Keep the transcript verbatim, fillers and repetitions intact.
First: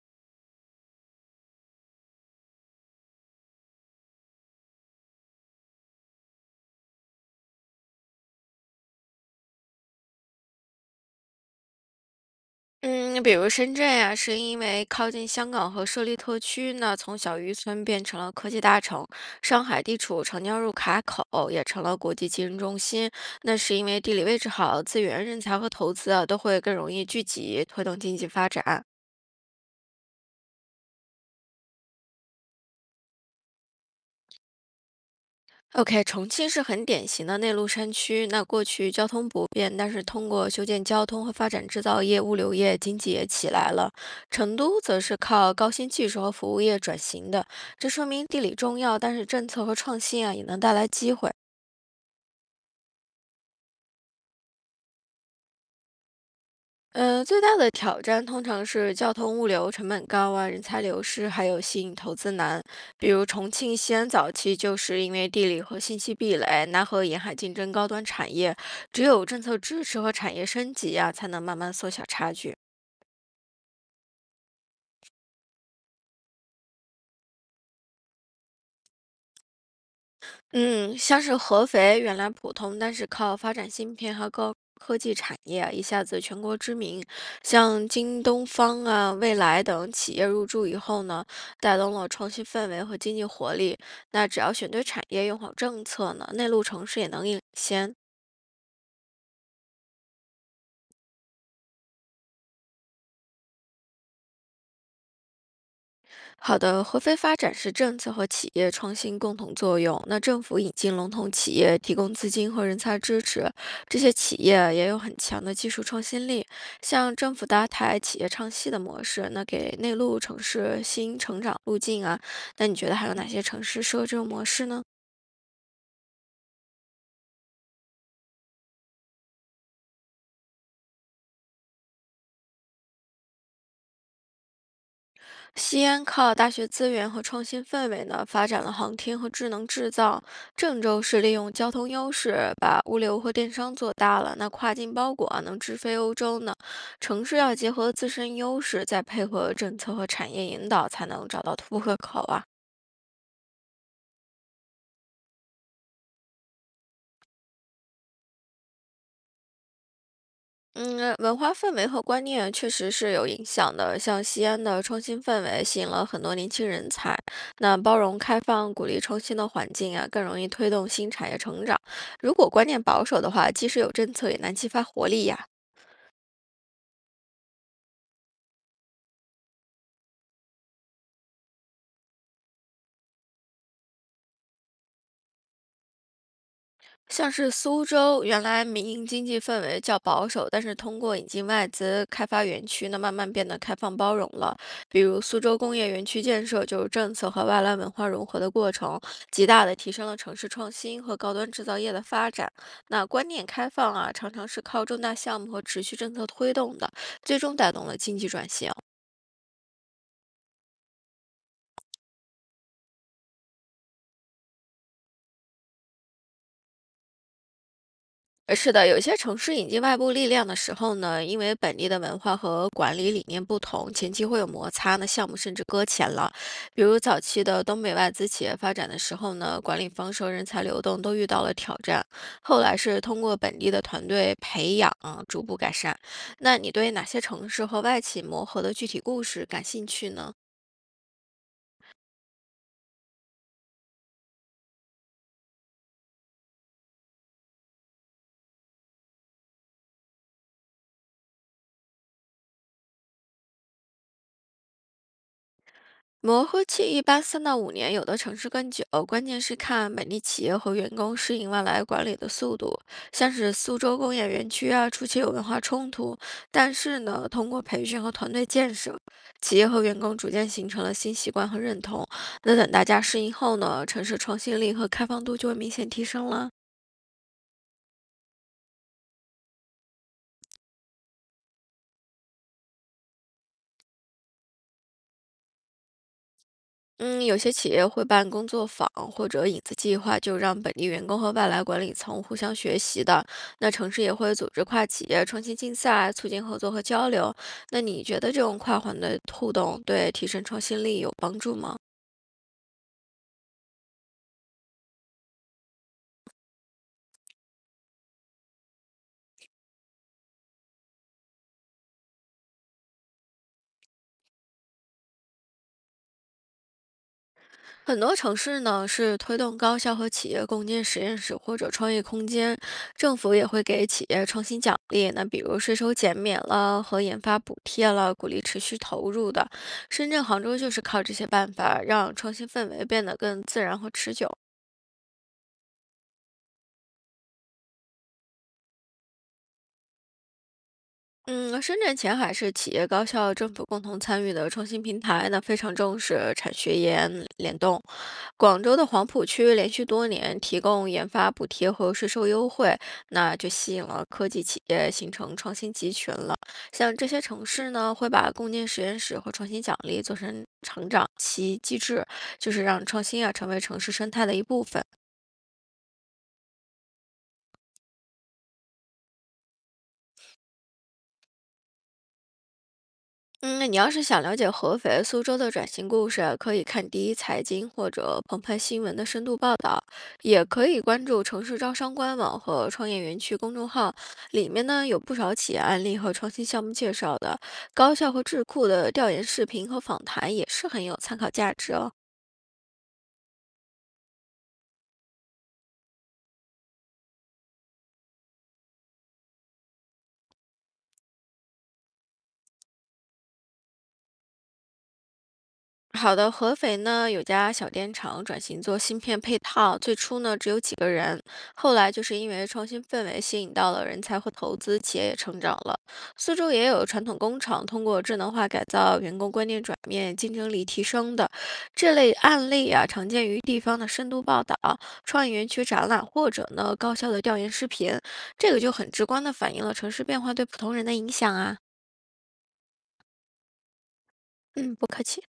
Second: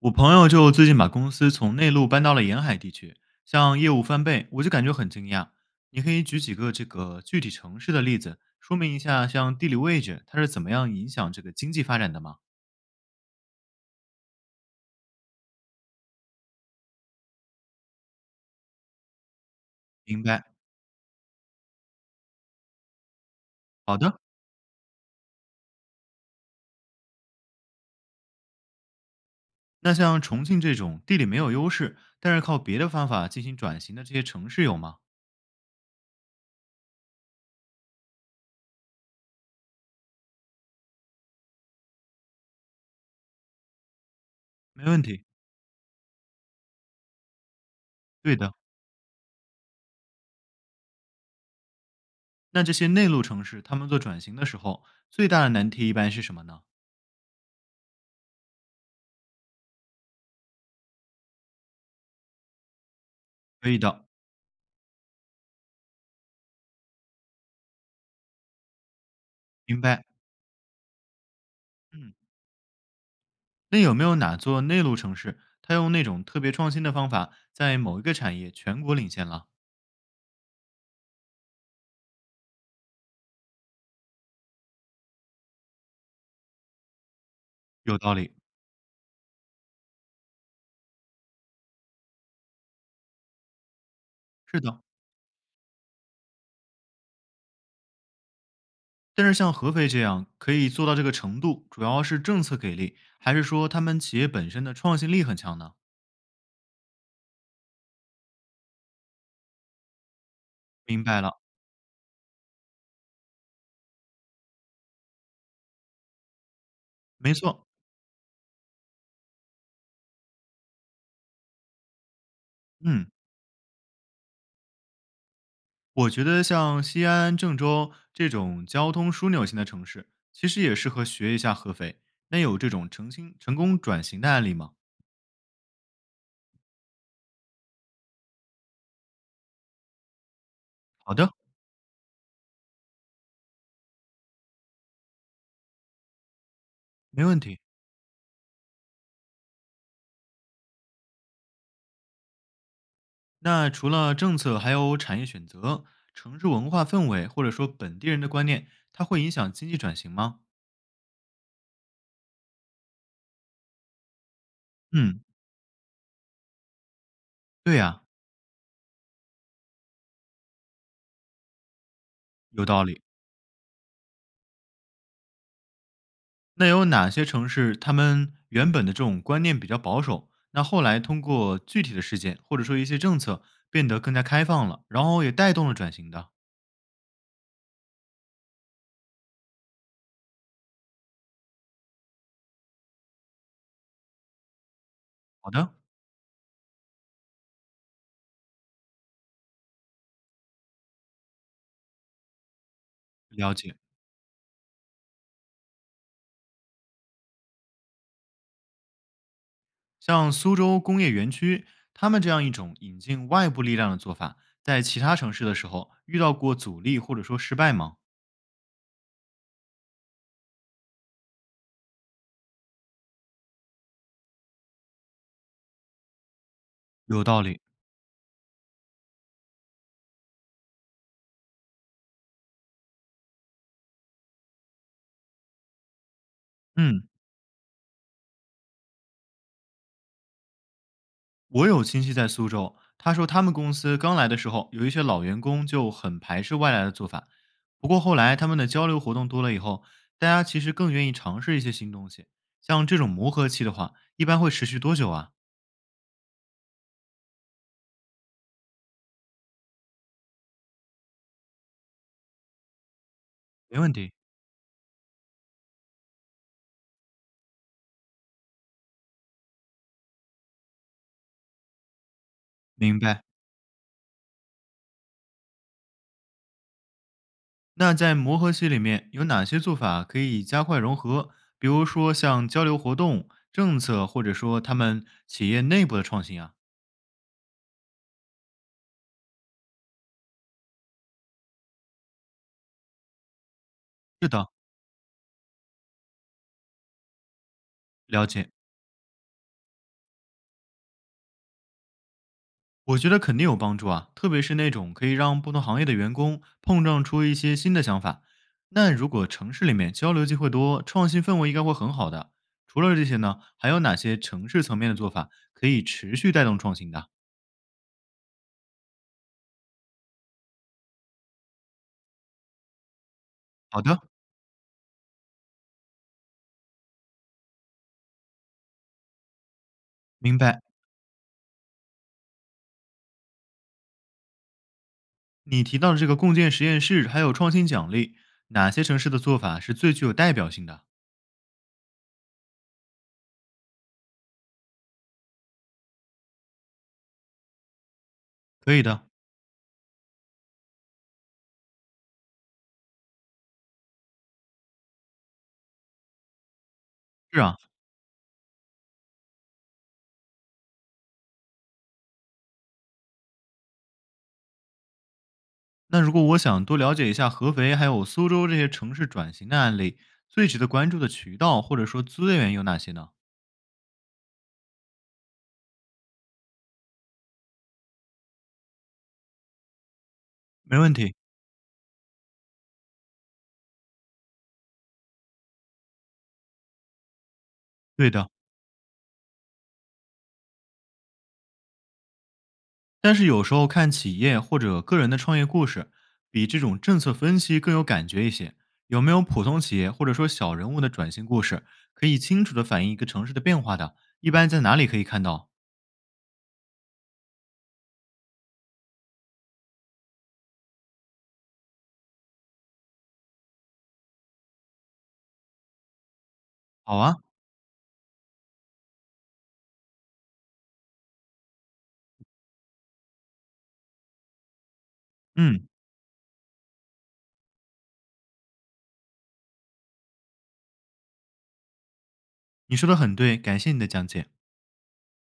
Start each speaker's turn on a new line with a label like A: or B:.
A: 我朋友就最近把公司从内陆搬到了沿海地区，像业务翻倍，我就感觉很惊讶。你可以举几个这个具体城市的例子，说明一下像地理位置它是怎么样影响这个经济发展的吗？
B: 嗯，比如深圳呀、是因为靠近香港和设立特区呢，从小渔村变成了科技大城；上海地处
A: 明
B: 长
A: 白。
B: 江入海口，也成了国际金融中心。那是因
A: 好
B: 为地
A: 的，
B: 理位置好，资源、人才和投资啊，都会更容易聚集，推动经济发展。
A: 那像重庆这种地理没有优势，但是靠别的方法进行转型的这些城市有吗？
B: O K，重庆是很典型的内陆山区。那过去交通不便，但是通过修建交通和发展制造业、物流业，经济也起来了。成都
A: 没
B: 则
A: 问
B: 是
A: 题。
B: 靠高新技术和服务业转型的，这说明
A: 对
B: 地
A: 的。
B: 理重要，但是政策和创新啊也能带来机会。
A: 那这些内陆城市，他们做转型的时候，最大的难题一般是什么呢？
B: 呃，最大的挑战通常是交通物流成本高啊，人才流失，还有吸引投资难。比如重
A: 可
B: 庆、
A: 以
B: 西
A: 的，
B: 安早期就是因为地理和信息壁垒，南和沿海竞争高端产业，只有政策
A: 明
B: 支持
A: 白。
B: 和产业升级啊，才能慢慢缩小
A: 嗯，
B: 差距。
A: 那有没有哪座内陆城市，它用那种特别创新的方法，在某一个产业全国领先了？
B: 嗯，像是合肥原来普通，但是靠发展芯片和高科技产业啊一下子全国知名。像
A: 有道
B: 京
A: 理，
B: 东方啊、未来等企业入驻以后呢，带动了创新氛围和经济活力。那只要
A: 是
B: 选
A: 的。
B: 对产业，用好政策呢，内陆城市也能领先。
A: 但是像合肥这样可以做到这个程度，主要是政策给力，还是说他们企业本身的创新力很强呢？
B: 好的，合肥发展是政策和企业创新共同作用。那政府引进
A: 明
B: 龙
A: 白
B: 头
A: 了，
B: 企业，提供资金和人才支持，这些企业啊也有很强的技术创新力。像政
A: 没
B: 府搭
A: 错。
B: 台企业唱戏的模式，那给内陆城市新成长路径啊。那你觉得还
A: 嗯，
B: 有哪些城市适合这种模式呢？
A: 我觉得像西安、郑州这种交通枢纽型的城市，其实也适合学一下合肥。那有这种成新成功转型的案例吗？
B: 西安靠大学资源和创新氛围呢，发展了航天和智能制造。郑州
A: 好
B: 是
A: 的，
B: 利用交通优势，把物流和电商做大了。那跨境包裹啊，能直飞欧洲呢。城
A: 没
B: 市
A: 问
B: 要
A: 题。
B: 结合自身优势，再配合政策和产业引导，才能找到突破口啊。
A: 那除了政策，还有产业选择、城市文化氛围，或者说本地人的观念，它会影响经济转型吗？
B: 嗯，文化氛围和观念确实是有影响的。像西安的创
A: 嗯，
B: 新氛围吸引了很多年轻人才，
A: 对
B: 那包
A: 呀、
B: 容、开放、鼓励创新的环境啊，更容易推动新产业成长。如果
A: 有
B: 观念
A: 道理。
B: 保守的话，即使有政策，也难激发活力呀。
A: 那有哪些城市他们原本的这种观念比较保守，那后来通过具体的事件或者说一些政策变得更加开放了，然后也带动了转型的？
B: 像是苏州，原来民营经济氛围较保守，但是通过引进外资开发园区那慢慢变得开放包容了。比如苏
A: 好
B: 州
A: 的，
B: 工业园区建设就是政策和外来文化融合的过程，极大的提升了城市创新和高端制造业的发展。那观念
A: 了
B: 开
A: 解。
B: 放啊，常常是靠重大项目和持续政策推动的，最终带动了经济转型。
A: 像苏州工业园区，他们这样一种引进外部力量的做法，在其他城市的时候遇到过阻力或者说失败吗？
B: 呃，是的，有些城市引进外部力量的时候呢，因为本地的文化和管理理念不同，前期会有摩擦呢，那项目甚至搁浅了。比如早
A: 有道
B: 期
A: 理。
B: 的东北外资企业发展的时候呢，管理方式和人才流动都遇到了挑战，后来是通过本地的团队培养逐步改善。那你对哪
A: 嗯，
B: 些城市和外企磨合的具体故事感兴趣呢？
A: 我有亲戚在苏州，他说他们公司刚来的时候，有一些老员工就很排斥外来的做法。不过后来他们的交流活动多了以后，大家其实更愿意尝试一些新东西。像这种磨合期的话，一般会持续多久啊？
B: 磨合期一般三到五年，有的城市更久，关键是看本地企业和员工适应外来管理的速度。像是苏
A: 没问
B: 州
A: 题，
B: 工业园区啊，初期有文化冲突，但是呢，通过培训和团队建设，企业和员工逐渐形成了新习惯和认同。那等大
A: 明
B: 家适
A: 白。
B: 应后呢，城市创新力和开放度就会明显提升了。
A: 那在磨合期里面，有哪些做法可以加快融合？比如说像交流活动、政策，或者说他们企业内部的创新啊？
B: 嗯，有些企业会办工作坊或者影子计划，就让本地员工和外来管理层互相学习的。那城市也
A: 是
B: 会
A: 的，
B: 组织跨企业创新竞赛，促进合作和交流。那你觉
A: 了
B: 得这
A: 解。
B: 种跨环的互动对提升创新力有帮助吗？
A: 我觉得肯定有帮助啊，特别是那种可以让不同行业的员工碰撞出一些新的想法。那如果城市里面交流机会多，创新氛围应该会很好的。除了这些呢，还有哪些城市层面的做法可以持续带动创新的？
B: 很多城市呢是推动高校和企业共建实验室或者创业空间，政府也会
A: 好
B: 给
A: 的，
B: 企业创新奖励，那比如税收减免了和研发补贴了，鼓励持续投入的。深圳、
A: 明
B: 杭州
A: 白。
B: 就是靠这些办法，让创新氛围变得更自然和持久。
A: 你提到的这个共建实验室还有创新奖励，哪些城市的做法是最具有代表性的？
B: 嗯，深圳前海是企业、高校、政府共同参与的创新平台，那非常重视产学研联动。广
A: 可
B: 州
A: 以
B: 的黄
A: 的，
B: 埔区连续多年提供研发补贴和税收优惠，那就吸引了科技企业形成创新集群了。像这些
A: 是
B: 城
A: 啊。
B: 市呢，会把共建实验室和创新奖励做成成长期机制，就是让创新啊成为城市生态的一部分。
A: 那如果我想多了解一下合肥还有苏州这些城市转型的案例，最值得关注的渠道或者说资源有哪些呢？
B: 嗯，你要是想了解合肥、苏州的转型故事，可以看第一财经或者澎湃新闻的深度报道，也可
A: 没
B: 以
A: 问
B: 关
A: 题，
B: 注城市招商官网和创业园区公众号，里面呢有不少企业案例和创新项目介绍的，高校
A: 对
B: 和
A: 的。
B: 智库的调研视频和访谈也是很有参考价值哦。
A: 但是有时候看企业或者个人的创业故事，比这种政策分析更有感觉一些。有没有普通企业或者说小人物的转型故事，可以清楚的反映一个城市的变化的？一般在哪里可以看到？
B: 好的，合肥呢有家小电厂转型做芯片配套，最初呢只有几个人，后来就是因为创新氛围吸引到了人才和投资，企业也成长了。苏州也有
A: 好
B: 传统
A: 啊，
B: 工厂通过智能化改造、员工观念转变、竞争力提升的这类案例啊，常见于地方的深度报道、创意园区
A: 嗯，
B: 展览或者呢高校的调研视频，这个就很直观的反映了城市变化对普通人的影响啊。
A: 你说的很对，感谢你的讲解。
B: 嗯，不客气。